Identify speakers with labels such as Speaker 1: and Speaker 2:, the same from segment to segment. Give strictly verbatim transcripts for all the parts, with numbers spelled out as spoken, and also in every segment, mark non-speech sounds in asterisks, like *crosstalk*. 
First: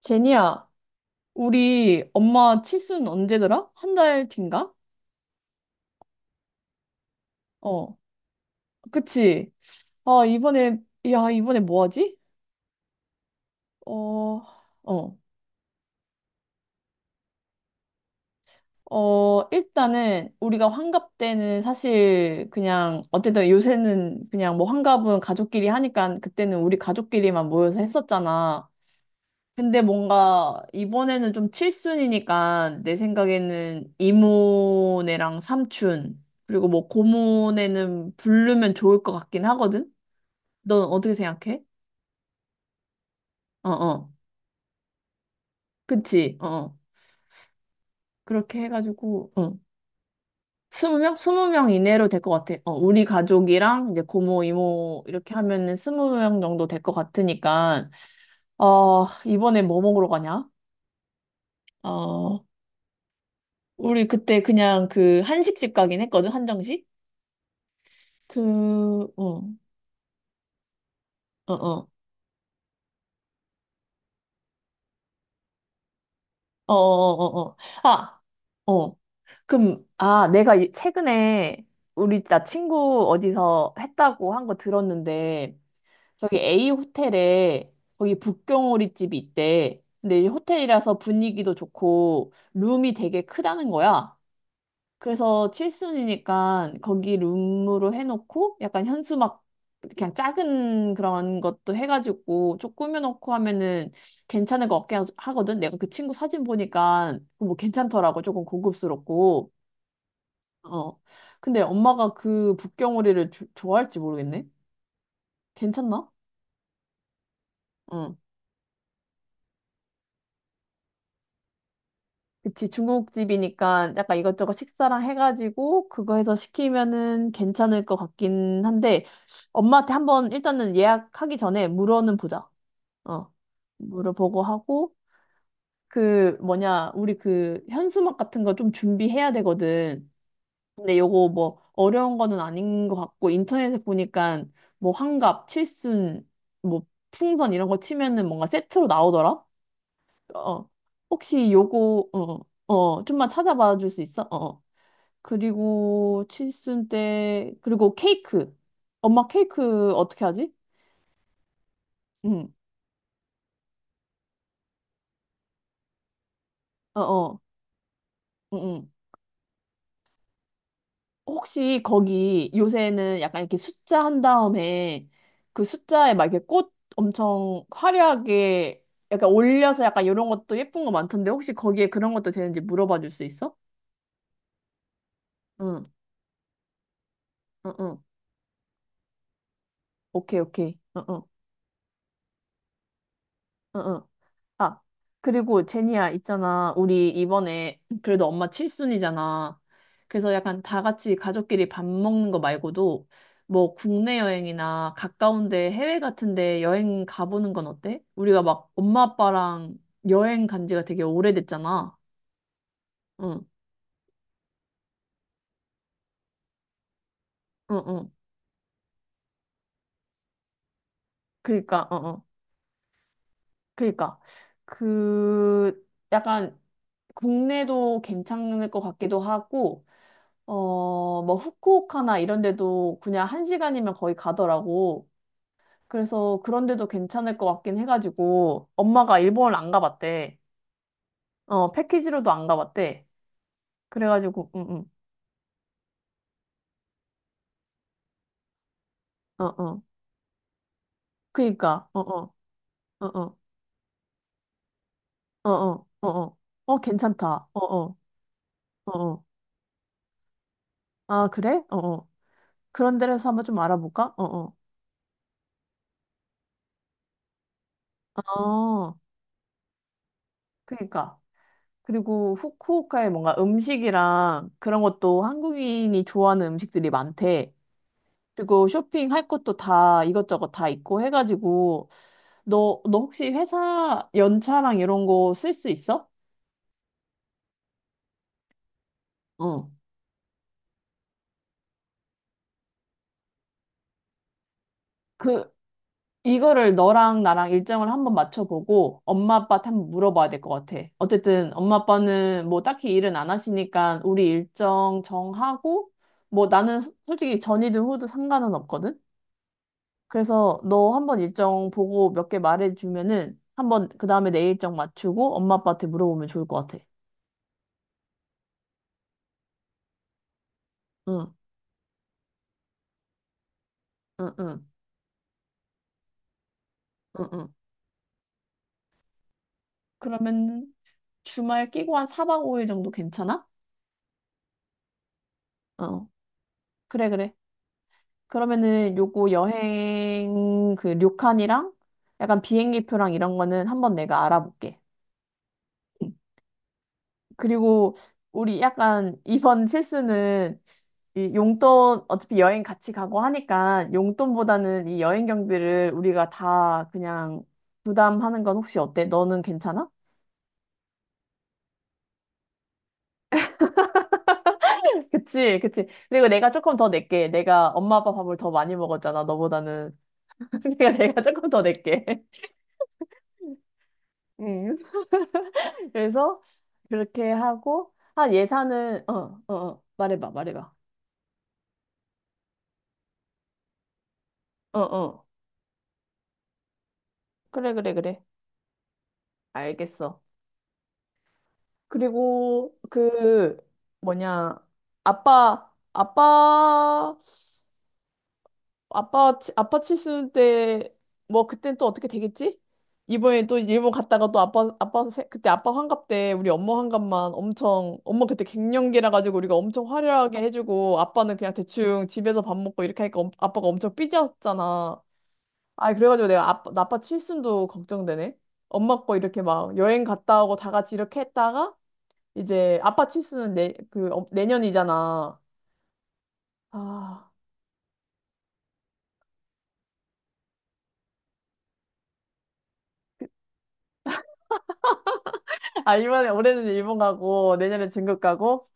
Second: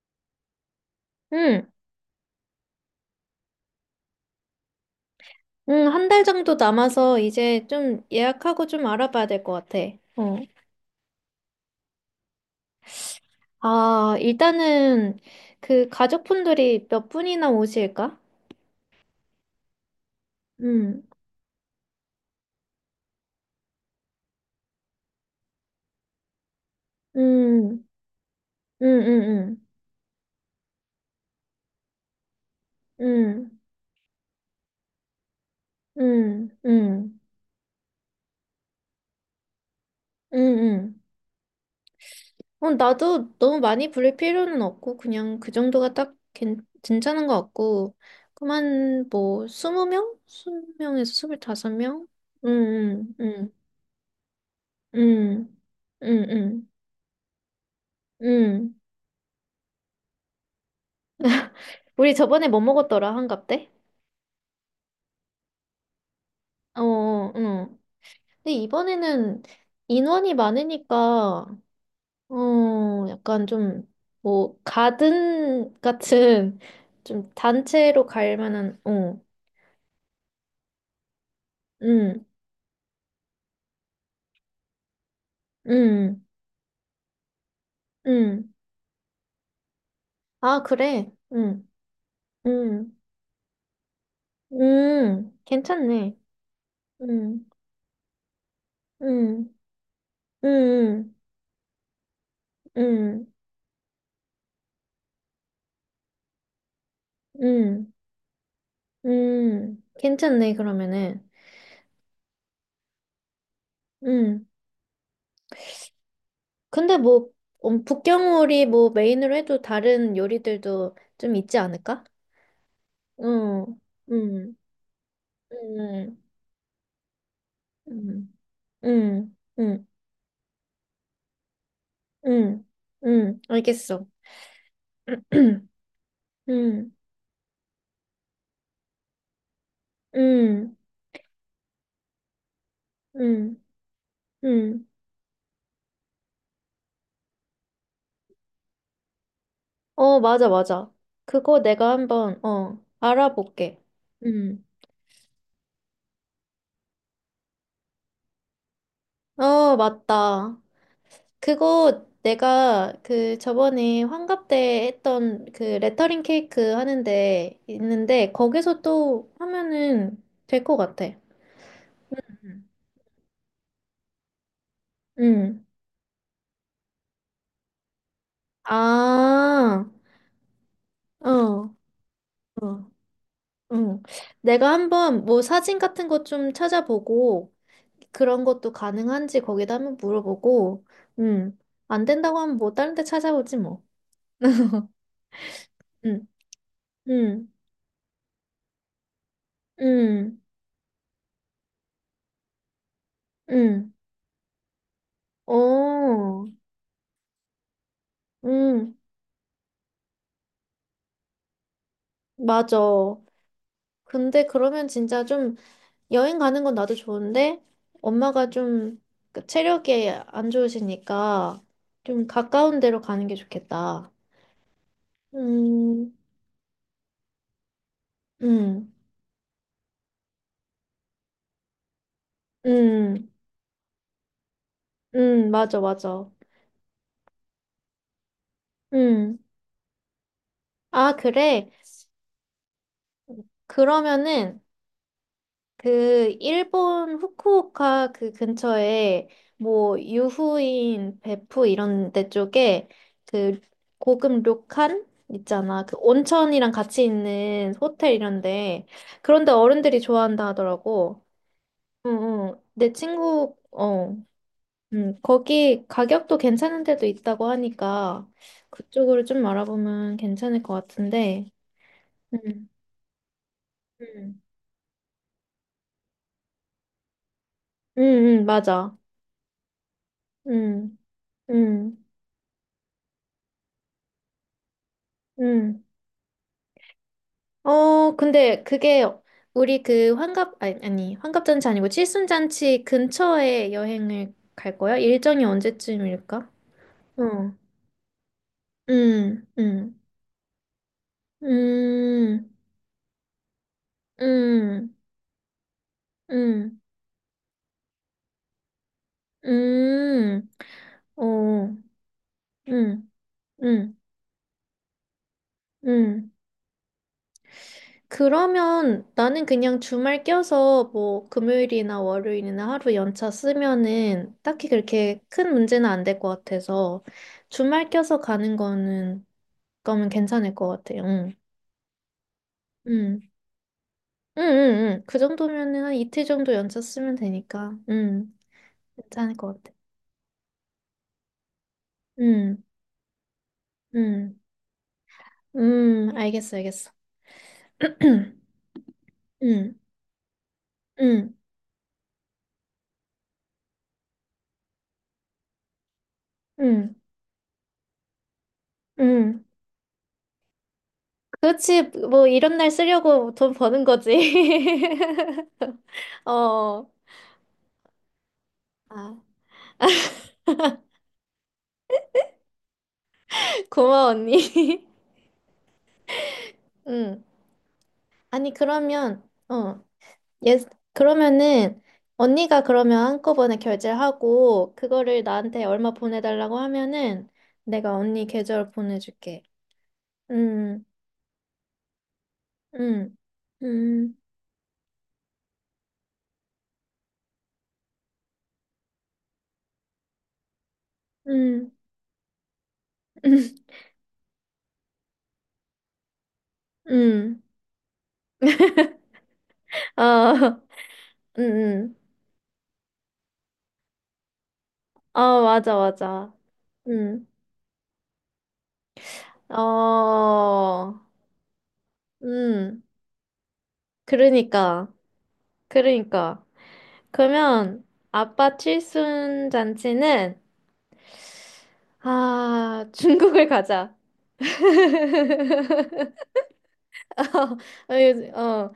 Speaker 1: 제니야,
Speaker 2: 응,
Speaker 1: 우리 엄마 칠순 언제더라? 한 달 뒤인가?
Speaker 2: 응, 한 달 정도 남아서 이제
Speaker 1: 어,
Speaker 2: 좀 예약하고 좀 알아봐야 될
Speaker 1: 그치?
Speaker 2: 것 같아.
Speaker 1: 아,
Speaker 2: 어.
Speaker 1: 이번에, 야, 이번에 뭐 하지?
Speaker 2: 아,
Speaker 1: 어, 어,
Speaker 2: 일단은 그 가족분들이 몇 분이나 오실까?
Speaker 1: 어, 일단은 우리가
Speaker 2: 응,
Speaker 1: 환갑 때는 사실 그냥, 어쨌든 요새는 그냥 뭐 환갑은 가족끼리 하니까 그때는 우리 가족끼리만 모여서
Speaker 2: 응,
Speaker 1: 했었잖아.
Speaker 2: 응, 응,
Speaker 1: 근데 뭔가 이번에는 좀 칠순이니까 내
Speaker 2: 응,
Speaker 1: 생각에는 이모네랑 삼촌
Speaker 2: 응,
Speaker 1: 그리고
Speaker 2: 응,
Speaker 1: 뭐
Speaker 2: 응,
Speaker 1: 고모네는 부르면 좋을 것 같긴 하거든.
Speaker 2: 응.
Speaker 1: 넌
Speaker 2: 응.
Speaker 1: 어떻게 생각해?
Speaker 2: 어, 나도 너무
Speaker 1: 어,
Speaker 2: 많이
Speaker 1: 어.
Speaker 2: 부를 필요는 없고, 그냥 그 정도가 딱
Speaker 1: 그치? 어.
Speaker 2: 괜,
Speaker 1: 어.
Speaker 2: 괜찮은 것 같고,
Speaker 1: 그렇게
Speaker 2: 그만
Speaker 1: 해가지고
Speaker 2: 뭐,
Speaker 1: 어.
Speaker 2: 스무 명? 스무
Speaker 1: 스무
Speaker 2: 명에서
Speaker 1: 명? 스무 명
Speaker 2: 스물다섯 명?
Speaker 1: 이내로 될 것 같아. 어, 우리
Speaker 2: 응, 응, 응,
Speaker 1: 가족이랑 이제 고모, 이모 이렇게
Speaker 2: 응,
Speaker 1: 하면은 스무
Speaker 2: 응,
Speaker 1: 명 정도
Speaker 2: 응.
Speaker 1: 될 것 같으니까
Speaker 2: 음.
Speaker 1: 어, 이번에 뭐 먹으러 가냐?
Speaker 2: *laughs* 우리
Speaker 1: 어,
Speaker 2: 저번에 뭐 먹었더라, 한갑 때?
Speaker 1: 우리 그때 그냥 그 한식집 가긴 했거든,
Speaker 2: 어,
Speaker 1: 한정식?
Speaker 2: 어, 응. 근데
Speaker 1: 그, 어,
Speaker 2: 이번에는 인원이 많으니까,
Speaker 1: 어, 어, 어,
Speaker 2: 어, 약간 좀, 뭐, 가든 같은,
Speaker 1: 어,
Speaker 2: 좀
Speaker 1: 어, 어. 어.
Speaker 2: 단체로
Speaker 1: 아,
Speaker 2: 갈 만한,
Speaker 1: 어.
Speaker 2: 어,
Speaker 1: 그럼, 아, 내가 이- 최근에 우리
Speaker 2: 응,
Speaker 1: 나 친구 어디서 했다고 한 거 들었는데,
Speaker 2: 응,
Speaker 1: 저기 A 호텔에 거기
Speaker 2: 응.
Speaker 1: 북경오리 집이 있대. 근데 이
Speaker 2: 아,
Speaker 1: 호텔이라서
Speaker 2: 그래?
Speaker 1: 분위기도
Speaker 2: 응,
Speaker 1: 좋고, 룸이
Speaker 2: 응,
Speaker 1: 되게 크다는 거야.
Speaker 2: 응.
Speaker 1: 그래서
Speaker 2: 괜찮네.
Speaker 1: 칠순이니까 거기
Speaker 2: 응,
Speaker 1: 룸으로 해놓고 약간 현수막
Speaker 2: 응,
Speaker 1: 그냥 작은
Speaker 2: 응,
Speaker 1: 그런 것도 해가지고 좀
Speaker 2: 응,
Speaker 1: 꾸며놓고 하면은 괜찮을 것 같긴 하- 하거든. 내가 그 친구 사진 보니까
Speaker 2: 응,
Speaker 1: 뭐
Speaker 2: 응.
Speaker 1: 괜찮더라고. 조금 고급스럽고.
Speaker 2: 응. 괜찮네,
Speaker 1: 어.
Speaker 2: 그러면은.
Speaker 1: 근데 엄마가 그 북경오리를 조- 좋아할지 모르겠네.
Speaker 2: 응.
Speaker 1: 괜찮나?
Speaker 2: 근데 뭐 음,
Speaker 1: 어.
Speaker 2: 북경오리 뭐 메인으로 해도 다른 요리들도 좀 있지 않을까?
Speaker 1: 그치,
Speaker 2: 응,
Speaker 1: 중국집이니까 약간 이것저것
Speaker 2: 응,
Speaker 1: 식사랑 해가지고 그거
Speaker 2: 응,
Speaker 1: 해서 시키면은 괜찮을 것
Speaker 2: 응,
Speaker 1: 같긴 한데
Speaker 2: 응, 응, 응,
Speaker 1: 엄마한테 한번 일단은 예약하기 전에 물어는 보자.
Speaker 2: 응,
Speaker 1: 어.
Speaker 2: 응, 알겠어.
Speaker 1: 물어보고 하고
Speaker 2: *clears throat*
Speaker 1: 그 뭐냐,
Speaker 2: 응,
Speaker 1: 우리 그 현수막 같은 거 좀 준비해야 되거든.
Speaker 2: 응,
Speaker 1: 근데 요거 뭐 어려운 거는 아닌 것 같고
Speaker 2: 응,
Speaker 1: 인터넷에 보니까
Speaker 2: 응.
Speaker 1: 뭐 환갑, 칠순, 뭐 풍선 이런 거 치면은 뭔가 세트로 나오더라.
Speaker 2: 어, 맞아,
Speaker 1: 어,
Speaker 2: 맞아.
Speaker 1: 혹시
Speaker 2: 그거 내가
Speaker 1: 요거,
Speaker 2: 한번
Speaker 1: 어,
Speaker 2: 어
Speaker 1: 어, 좀만 찾아봐
Speaker 2: 알아볼게.
Speaker 1: 줄 수 있어? 어. 어.
Speaker 2: 응.
Speaker 1: 그리고 칠순 때, 그리고 케이크. 엄마
Speaker 2: 어,
Speaker 1: 케이크 어떻게 하지?
Speaker 2: 맞다. 그거
Speaker 1: 응,
Speaker 2: 내가 그 저번에 환갑 때 했던 그 레터링 케이크
Speaker 1: 어, 어,
Speaker 2: 하는데 있는데
Speaker 1: 응,
Speaker 2: 거기서
Speaker 1: 응.
Speaker 2: 또 하면은 될 것 같아.
Speaker 1: 혹시 거기
Speaker 2: 음.
Speaker 1: 요새는 약간 이렇게 숫자 한 다음에 그
Speaker 2: 응.
Speaker 1: 숫자에 막 이렇게 꽃 엄청 화려하게 약간 올려서
Speaker 2: 아,
Speaker 1: 약간 이런 것도 예쁜 거
Speaker 2: 어,
Speaker 1: 많던데 혹시
Speaker 2: 어,
Speaker 1: 거기에 그런 것도 되는지 물어봐 줄 수 있어?
Speaker 2: 응. 내가 한번 뭐 사진
Speaker 1: 응,
Speaker 2: 같은 거 좀 찾아보고
Speaker 1: 응, 응.
Speaker 2: 그런 것도 가능한지 거기다 한번
Speaker 1: 오케이, 오케이.
Speaker 2: 물어보고,
Speaker 1: 응, 응,
Speaker 2: 응. 안 된다고 하면 뭐 다른 데 찾아보지
Speaker 1: 응,
Speaker 2: 뭐.
Speaker 1: 응. 아, 그리고 제니야,
Speaker 2: 응,
Speaker 1: 있잖아. 우리
Speaker 2: 응,
Speaker 1: 이번에 그래도 엄마 칠순이잖아. 그래서
Speaker 2: 응,
Speaker 1: 약간 다 같이 가족끼리 밥 먹는 거 말고도 뭐
Speaker 2: 응.
Speaker 1: 국내 여행이나 가까운데 해외
Speaker 2: 어,
Speaker 1: 같은데 여행 가보는 건 어때? 우리가 막
Speaker 2: 응,
Speaker 1: 엄마 아빠랑 여행 간 지가 되게 오래됐잖아.
Speaker 2: 맞아.
Speaker 1: 응,
Speaker 2: 근데 그러면 진짜 좀 여행 가는 건 나도 좋은데
Speaker 1: 응, 응.
Speaker 2: 엄마가 좀그 체력이 안 좋으시니까
Speaker 1: 그니까, 어, 어.
Speaker 2: 좀 가까운 데로 가는 게 좋겠다.
Speaker 1: 그니까. 그,
Speaker 2: 음,
Speaker 1: 약간 국내도 괜찮을 것
Speaker 2: 음,
Speaker 1: 같기도 하고, 어, 뭐, 후쿠오카나 이런 데도 그냥
Speaker 2: 음,
Speaker 1: 한 시간이면 거의 가더라고.
Speaker 2: 음, 맞아, 맞아.
Speaker 1: 그래서 그런 데도 괜찮을 것 같긴 해가지고, 엄마가
Speaker 2: 음.
Speaker 1: 일본을 안 가봤대.
Speaker 2: 아, 그래?
Speaker 1: 어, 패키지로도 안 가봤대. 그래가지고,
Speaker 2: 그러면은
Speaker 1: 응, 응,
Speaker 2: 그 일본 후쿠오카 그 근처에
Speaker 1: 어, 어.
Speaker 2: 뭐 유후인 베푸
Speaker 1: 그니까, 어,
Speaker 2: 이런 데
Speaker 1: 어,
Speaker 2: 쪽에
Speaker 1: 어, 어,
Speaker 2: 그 고급 료칸
Speaker 1: 어,
Speaker 2: 있잖아.
Speaker 1: 어,
Speaker 2: 그
Speaker 1: 어, 어.
Speaker 2: 온천이랑
Speaker 1: 어,
Speaker 2: 같이
Speaker 1: 괜찮다. 어,
Speaker 2: 있는
Speaker 1: 어,
Speaker 2: 호텔 이런데
Speaker 1: 어, 어.
Speaker 2: 그런데 어른들이 좋아한다 하더라고.
Speaker 1: 아, 그래? 어, 어.
Speaker 2: 응응. 내
Speaker 1: 그런 데라서 한번
Speaker 2: 친구
Speaker 1: 좀 알아볼까?
Speaker 2: 어.
Speaker 1: 어, 어.
Speaker 2: 음, 거기 가격도 괜찮은 데도 있다고 하니까
Speaker 1: 어,
Speaker 2: 그쪽으로 좀 알아보면 괜찮을 것
Speaker 1: 그니까.
Speaker 2: 같은데.
Speaker 1: 그리고
Speaker 2: 음.
Speaker 1: 후쿠오카에 뭔가
Speaker 2: 음.
Speaker 1: 음식이랑 그런 것도 한국인이 좋아하는 음식들이 많대.
Speaker 2: 음, 음,
Speaker 1: 그리고
Speaker 2: 맞아.
Speaker 1: 쇼핑할 것도 다 이것저것 다
Speaker 2: 음.
Speaker 1: 있고 해가지고
Speaker 2: 음.
Speaker 1: 너, 너 혹시 회사 연차랑 이런 거 쓸 수
Speaker 2: 음.
Speaker 1: 있어?
Speaker 2: 어, 근데 그게
Speaker 1: 어.
Speaker 2: 우리 그 환갑, 아니, 아니, 환갑잔치 아니고 칠순잔치 근처에 여행을 갈 거야? 일정이
Speaker 1: 그
Speaker 2: 언제쯤일까?
Speaker 1: 이거를 너랑 나랑
Speaker 2: 어,
Speaker 1: 일정을 한번 맞춰보고 엄마
Speaker 2: 음,
Speaker 1: 아빠한테 한번
Speaker 2: 음,
Speaker 1: 물어봐야 될 것 같아. 어쨌든 엄마 아빠는
Speaker 2: 음,
Speaker 1: 뭐 딱히 일은 안 하시니까 우리
Speaker 2: 음,
Speaker 1: 일정 정하고 뭐
Speaker 2: 음,
Speaker 1: 나는 소- 솔직히 전이든 후든 상관은 없거든.
Speaker 2: 음,
Speaker 1: 그래서 너 한번
Speaker 2: 어,
Speaker 1: 일정 보고 몇 개
Speaker 2: 음,
Speaker 1: 말해주면은 한번
Speaker 2: 음,
Speaker 1: 그 다음에 내 일정 맞추고 엄마 아빠한테 물어보면
Speaker 2: 음.
Speaker 1: 좋을 것 같아.
Speaker 2: 그러면 나는 그냥 주말 껴서 뭐
Speaker 1: 응.
Speaker 2: 금요일이나 월요일이나 하루 연차
Speaker 1: 응,
Speaker 2: 쓰면은
Speaker 1: 응,
Speaker 2: 딱히 그렇게 큰 문제는 안 될 것 같아서
Speaker 1: 응, 응.
Speaker 2: 주말 껴서 가는 거는 그러면 괜찮을
Speaker 1: 그러면
Speaker 2: 것 같아요. 응.
Speaker 1: 주말 끼고 한 사 박 오 일 정도
Speaker 2: 응.
Speaker 1: 괜찮아?
Speaker 2: 응, 응, 응. 그 정도면은 한
Speaker 1: 어,
Speaker 2: 이틀 정도 연차
Speaker 1: 그래,
Speaker 2: 쓰면
Speaker 1: 그래.
Speaker 2: 되니까. 응.
Speaker 1: 그러면은 요거
Speaker 2: 괜찮을 것 같아.
Speaker 1: 여행 그 료칸이랑 약간
Speaker 2: 응.
Speaker 1: 비행기표랑 이런 거는 한번 내가
Speaker 2: 응.
Speaker 1: 알아볼게. 응.
Speaker 2: 음, 알겠어, 알겠어.
Speaker 1: 그리고
Speaker 2: *clears throat*
Speaker 1: 우리 약간 이번
Speaker 2: 응.
Speaker 1: 실수는 이
Speaker 2: 응.
Speaker 1: 용돈 어차피 여행 같이 가고 하니까 용돈보다는 이 여행 경비를 우리가 다
Speaker 2: 응.
Speaker 1: 그냥 부담하는 건 혹시 어때? 너는
Speaker 2: 응.
Speaker 1: 괜찮아?
Speaker 2: 그렇지, 뭐, 이런 날 쓰려고 돈 버는 거지.
Speaker 1: 그치,
Speaker 2: *laughs*
Speaker 1: 그치. 그리고 내가 조금
Speaker 2: 어,
Speaker 1: 더 낼게. 내가 엄마 아빠 밥을 더 많이
Speaker 2: 아,
Speaker 1: 먹었잖아, 너보다는.
Speaker 2: *laughs*
Speaker 1: *laughs* 그러니까 내가 조금 더 낼게. *laughs*
Speaker 2: 고마워, 언니.
Speaker 1: 음.
Speaker 2: *laughs*
Speaker 1: 그래서
Speaker 2: 응.
Speaker 1: 그렇게 하고, 한
Speaker 2: 아니,
Speaker 1: 예산은,
Speaker 2: 그러면,
Speaker 1: 어, 어, 어.
Speaker 2: 어,
Speaker 1: 말해봐,
Speaker 2: 예,
Speaker 1: 말해봐.
Speaker 2: 그러면은, 언니가 그러면 한꺼번에 결제를 하고,
Speaker 1: 어,
Speaker 2: 그거를
Speaker 1: 어.
Speaker 2: 나한테 얼마 보내달라고 하면은,
Speaker 1: 그래,
Speaker 2: 내가
Speaker 1: 그래, 그래.
Speaker 2: 언니 계좌로 보내줄게.
Speaker 1: 알겠어.
Speaker 2: 응,
Speaker 1: 그리고
Speaker 2: 응,
Speaker 1: 그,
Speaker 2: 응,
Speaker 1: 뭐냐, 아빠, 아빠, 아빠, 치- 아빠 칠순 때, 뭐,
Speaker 2: 응,
Speaker 1: 그땐 또 어떻게 되겠지? 이번에
Speaker 2: 응,
Speaker 1: 또 일본 갔다가 또 아빠, 아빠, 세- 그때 아빠 환갑 때 우리 엄마 환갑만
Speaker 2: 응,
Speaker 1: 엄청, 엄마 그때 갱년기라 가지고 우리가 엄청
Speaker 2: 어,
Speaker 1: 화려하게
Speaker 2: *laughs*
Speaker 1: 해주고 아빠는
Speaker 2: 응,
Speaker 1: 그냥
Speaker 2: 응.
Speaker 1: 대충 집에서 밥 먹고 이렇게 하니까 엄- 아빠가 엄청 삐졌잖아.
Speaker 2: 어, 맞아,
Speaker 1: 아, 그래가지고
Speaker 2: 맞아.
Speaker 1: 내가 아빠, 나 아빠
Speaker 2: 응.
Speaker 1: 칠순도 걱정되네. 엄마 거 이렇게 막 여행 갔다 오고 다
Speaker 2: 어,
Speaker 1: 같이 이렇게 했다가 이제
Speaker 2: 음,
Speaker 1: 아빠 칠순은 내, 그, 어,
Speaker 2: 그러니까,
Speaker 1: 내년이잖아.
Speaker 2: 그러니까.
Speaker 1: 아,
Speaker 2: 그러면 아빠 칠순 잔치는, 아, 중국을 가자.
Speaker 1: 아, 이번에 올해는 일본 가고
Speaker 2: *laughs*
Speaker 1: 내년에
Speaker 2: 어,
Speaker 1: 중국
Speaker 2: 요-
Speaker 1: 가고
Speaker 2: 어,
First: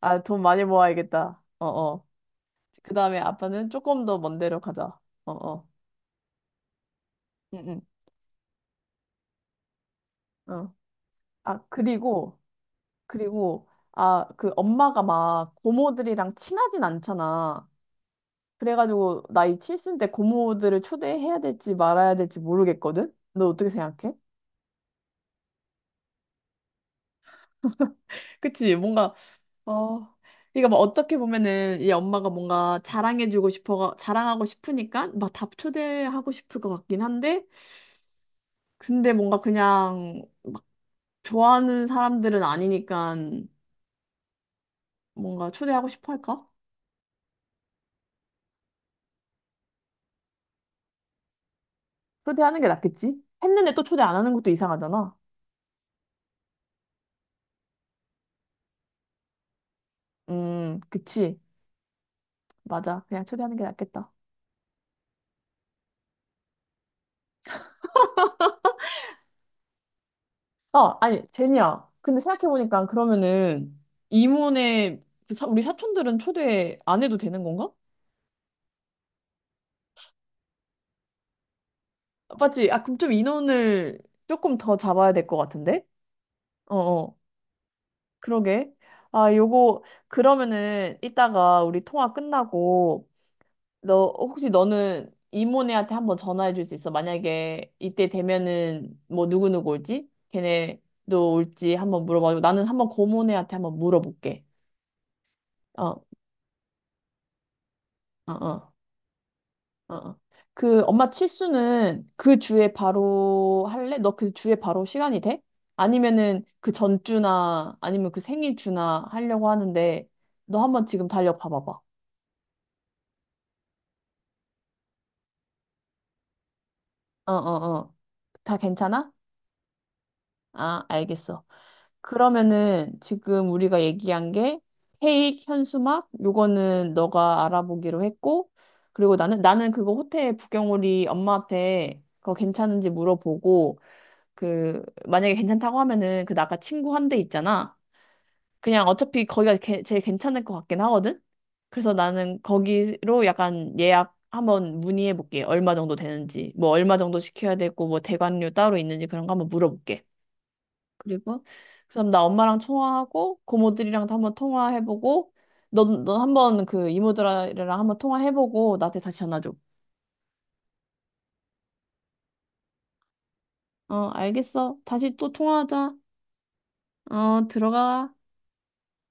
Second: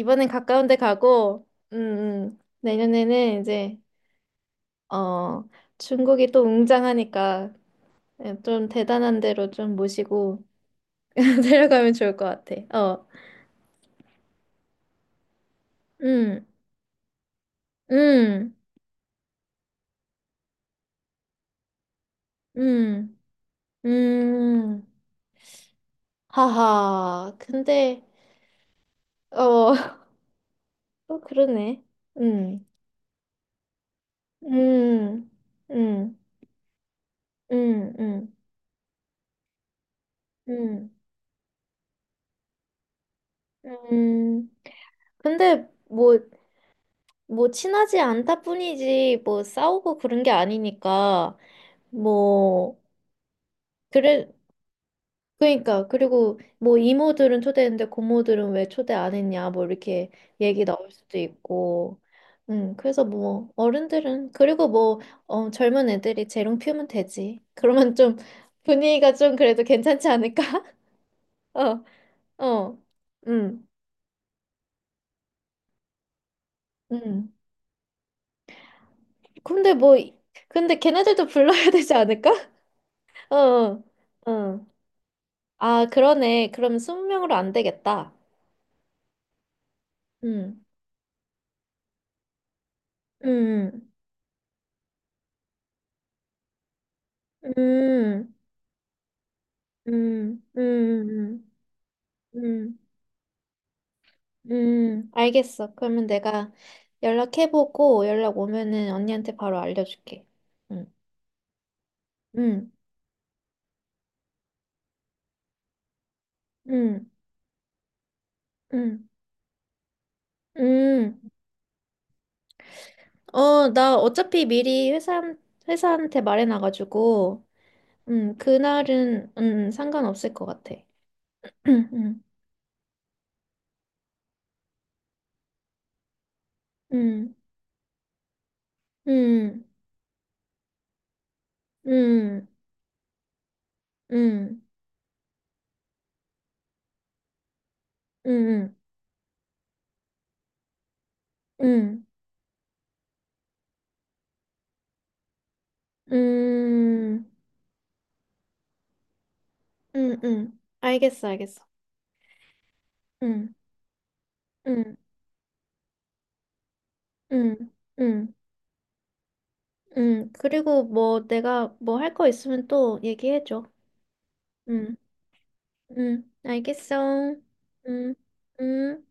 Speaker 1: 아, 돈 많이
Speaker 2: 가까운 데
Speaker 1: 모아야겠다.
Speaker 2: 가고,
Speaker 1: 어,
Speaker 2: 음,
Speaker 1: 어.
Speaker 2: 음,
Speaker 1: 그 다음에
Speaker 2: 내년에는
Speaker 1: 아빠는
Speaker 2: 이제,
Speaker 1: 조금 더 먼 데로 가자. 어,
Speaker 2: 어,
Speaker 1: 어.
Speaker 2: 중국이 또 웅장하니까
Speaker 1: 응,
Speaker 2: 예, 좀 대단한 데로 좀 모시고
Speaker 1: 응. 어.
Speaker 2: *laughs*
Speaker 1: 아,
Speaker 2: 데려가면 좋을 것
Speaker 1: 그리고,
Speaker 2: 같아. 어,
Speaker 1: 그리고, 아, 그 엄마가 막 고모들이랑
Speaker 2: 음,
Speaker 1: 친하진 않잖아.
Speaker 2: 음,
Speaker 1: 그래가지고, 나이 칠순 때 고모들을 초대해야 될지 말아야 될지 모르겠거든?
Speaker 2: 음,
Speaker 1: 너 어떻게 생각해?
Speaker 2: 음. 하하, 근데,
Speaker 1: 그치, 뭔가,
Speaker 2: 어,
Speaker 1: 어.
Speaker 2: *laughs*
Speaker 1: 그러니까 뭐 어떻게
Speaker 2: 어,
Speaker 1: 보면은
Speaker 2: 그러네.
Speaker 1: 이 엄마가
Speaker 2: 음,
Speaker 1: 뭔가 자랑해주고 싶어, 자랑하고 싶으니까
Speaker 2: 음,
Speaker 1: 막 다
Speaker 2: 음,
Speaker 1: 초대하고 싶을 것 같긴 한데,
Speaker 2: 음, 음,
Speaker 1: 근데 뭔가 그냥
Speaker 2: 음,
Speaker 1: 좋아하는 사람들은 아니니까
Speaker 2: 음.
Speaker 1: 뭔가
Speaker 2: 근데
Speaker 1: 초대하고 싶어
Speaker 2: 뭐,
Speaker 1: 할까?
Speaker 2: 뭐 친하지 않다 뿐이지 뭐 싸우고 그런 게 아니니까
Speaker 1: 초대하는 게
Speaker 2: 뭐
Speaker 1: 낫겠지? 했는데 또 초대 안 하는
Speaker 2: 그래
Speaker 1: 것도 이상하잖아.
Speaker 2: 그러니까 그리고 뭐 이모들은 초대했는데 고모들은 왜 초대 안 했냐 뭐 이렇게 얘기
Speaker 1: 음,
Speaker 2: 나올 수도
Speaker 1: 그치.
Speaker 2: 있고 음
Speaker 1: 맞아.
Speaker 2: 그래서
Speaker 1: 그냥
Speaker 2: 뭐
Speaker 1: 초대하는 게 낫겠다.
Speaker 2: 어른들은 그리고 뭐 어, 젊은 애들이 재롱 피우면 되지 *laughs* 그러면 좀 분위기가 좀 그래도 괜찮지 않을까 *laughs*
Speaker 1: 어, 아니, 제니야. 근데 생각해보니까
Speaker 2: 어어음음
Speaker 1: 그러면은 이모네, 그 사- 우리 사촌들은 초대 안 해도 되는 건가?
Speaker 2: 근데 뭐 이- 근데 걔네들도 불러야 되지 않을까 *laughs*
Speaker 1: 맞지? 아, 그럼 좀 인원을 조금
Speaker 2: 어어아
Speaker 1: 더 잡아야 될 것 같은데?
Speaker 2: 그러네 그럼
Speaker 1: 어어,
Speaker 2: 이십 명으로 안 되겠다
Speaker 1: 그러게. 아, 요거,
Speaker 2: 음
Speaker 1: 그러면은 이따가 우리 통화 끝나고
Speaker 2: 음,
Speaker 1: 너 혹시 너는 이모네한테 한번 전화해 줄 수 있어? 만약에 이때
Speaker 2: 음.
Speaker 1: 되면은 뭐 누구누구 올지?
Speaker 2: 음, 음,
Speaker 1: 걔네도
Speaker 2: 음,
Speaker 1: 올지 한번 물어봐주고 나는
Speaker 2: 음,
Speaker 1: 한번 고모네한테 한번 물어볼게.
Speaker 2: 음, 음. 알겠어.
Speaker 1: 어, 어,
Speaker 2: 그러면 내가 연락해보고 연락
Speaker 1: 어,
Speaker 2: 오면은 언니한테 바로
Speaker 1: 어. 어.
Speaker 2: 알려줄게.
Speaker 1: 그
Speaker 2: 응,
Speaker 1: 엄마 칠수는 그
Speaker 2: 응,
Speaker 1: 주에 바로 할래? 너 그 주에 바로 시간이 돼? 아니면은 그
Speaker 2: 응,
Speaker 1: 전주나 아니면 그 생일주나
Speaker 2: 응,
Speaker 1: 하려고 하는데 너 한번 지금
Speaker 2: 응.
Speaker 1: 달력 봐봐봐.
Speaker 2: 어, 나 어차피 미리 회사, 회사한테
Speaker 1: 어, 어,
Speaker 2: 말해놔가지고,
Speaker 1: 어.
Speaker 2: 음,
Speaker 1: 다 괜찮아?
Speaker 2: 그날은, 음, 상관없을 것 같아.
Speaker 1: 아, 알겠어.
Speaker 2: *clears throat* 응, 응,
Speaker 1: 그러면은 지금 우리가 얘기한 게 케이크, 현수막 요거는
Speaker 2: 응,
Speaker 1: 너가 알아보기로 했고 그리고 나는
Speaker 2: 응,
Speaker 1: 나는 그거 호텔 부경오리 엄마한테 그거 괜찮은지 물어보고
Speaker 2: 응, 응,
Speaker 1: 그 만약에 괜찮다고 하면은 그 나가 친구 한 대 있잖아.
Speaker 2: 응,
Speaker 1: 그냥 어차피 거기가 게- 제일 괜찮을 것 같긴 하거든. 그래서
Speaker 2: 응,
Speaker 1: 나는 거기로 약간 예약 한번 문의해 볼게. 얼마 정도 되는지, 뭐 얼마 정도
Speaker 2: 응,
Speaker 1: 시켜야 되고 뭐 대관료 따로 있는지 그런 거 한번 물어볼게.
Speaker 2: 응, 응, 알겠어,
Speaker 1: 그리고
Speaker 2: 알겠어.
Speaker 1: 그다음 나 엄마랑 통화하고
Speaker 2: 응,
Speaker 1: 고모들이랑도 한번
Speaker 2: 응.
Speaker 1: 통화해보고 넌너 한번 그
Speaker 2: 응,
Speaker 1: 이모들이랑 한번
Speaker 2: 응,
Speaker 1: 통화해보고 나한테 다시 전화 줘.
Speaker 2: 응. 그리고 뭐 내가 뭐 할 거 있으면 또 얘기해줘.
Speaker 1: 어, 알겠어.
Speaker 2: 응,
Speaker 1: 다시 또 통화하자.
Speaker 2: 응. 알겠어.
Speaker 1: 어, 들어가.
Speaker 2: 응, 응.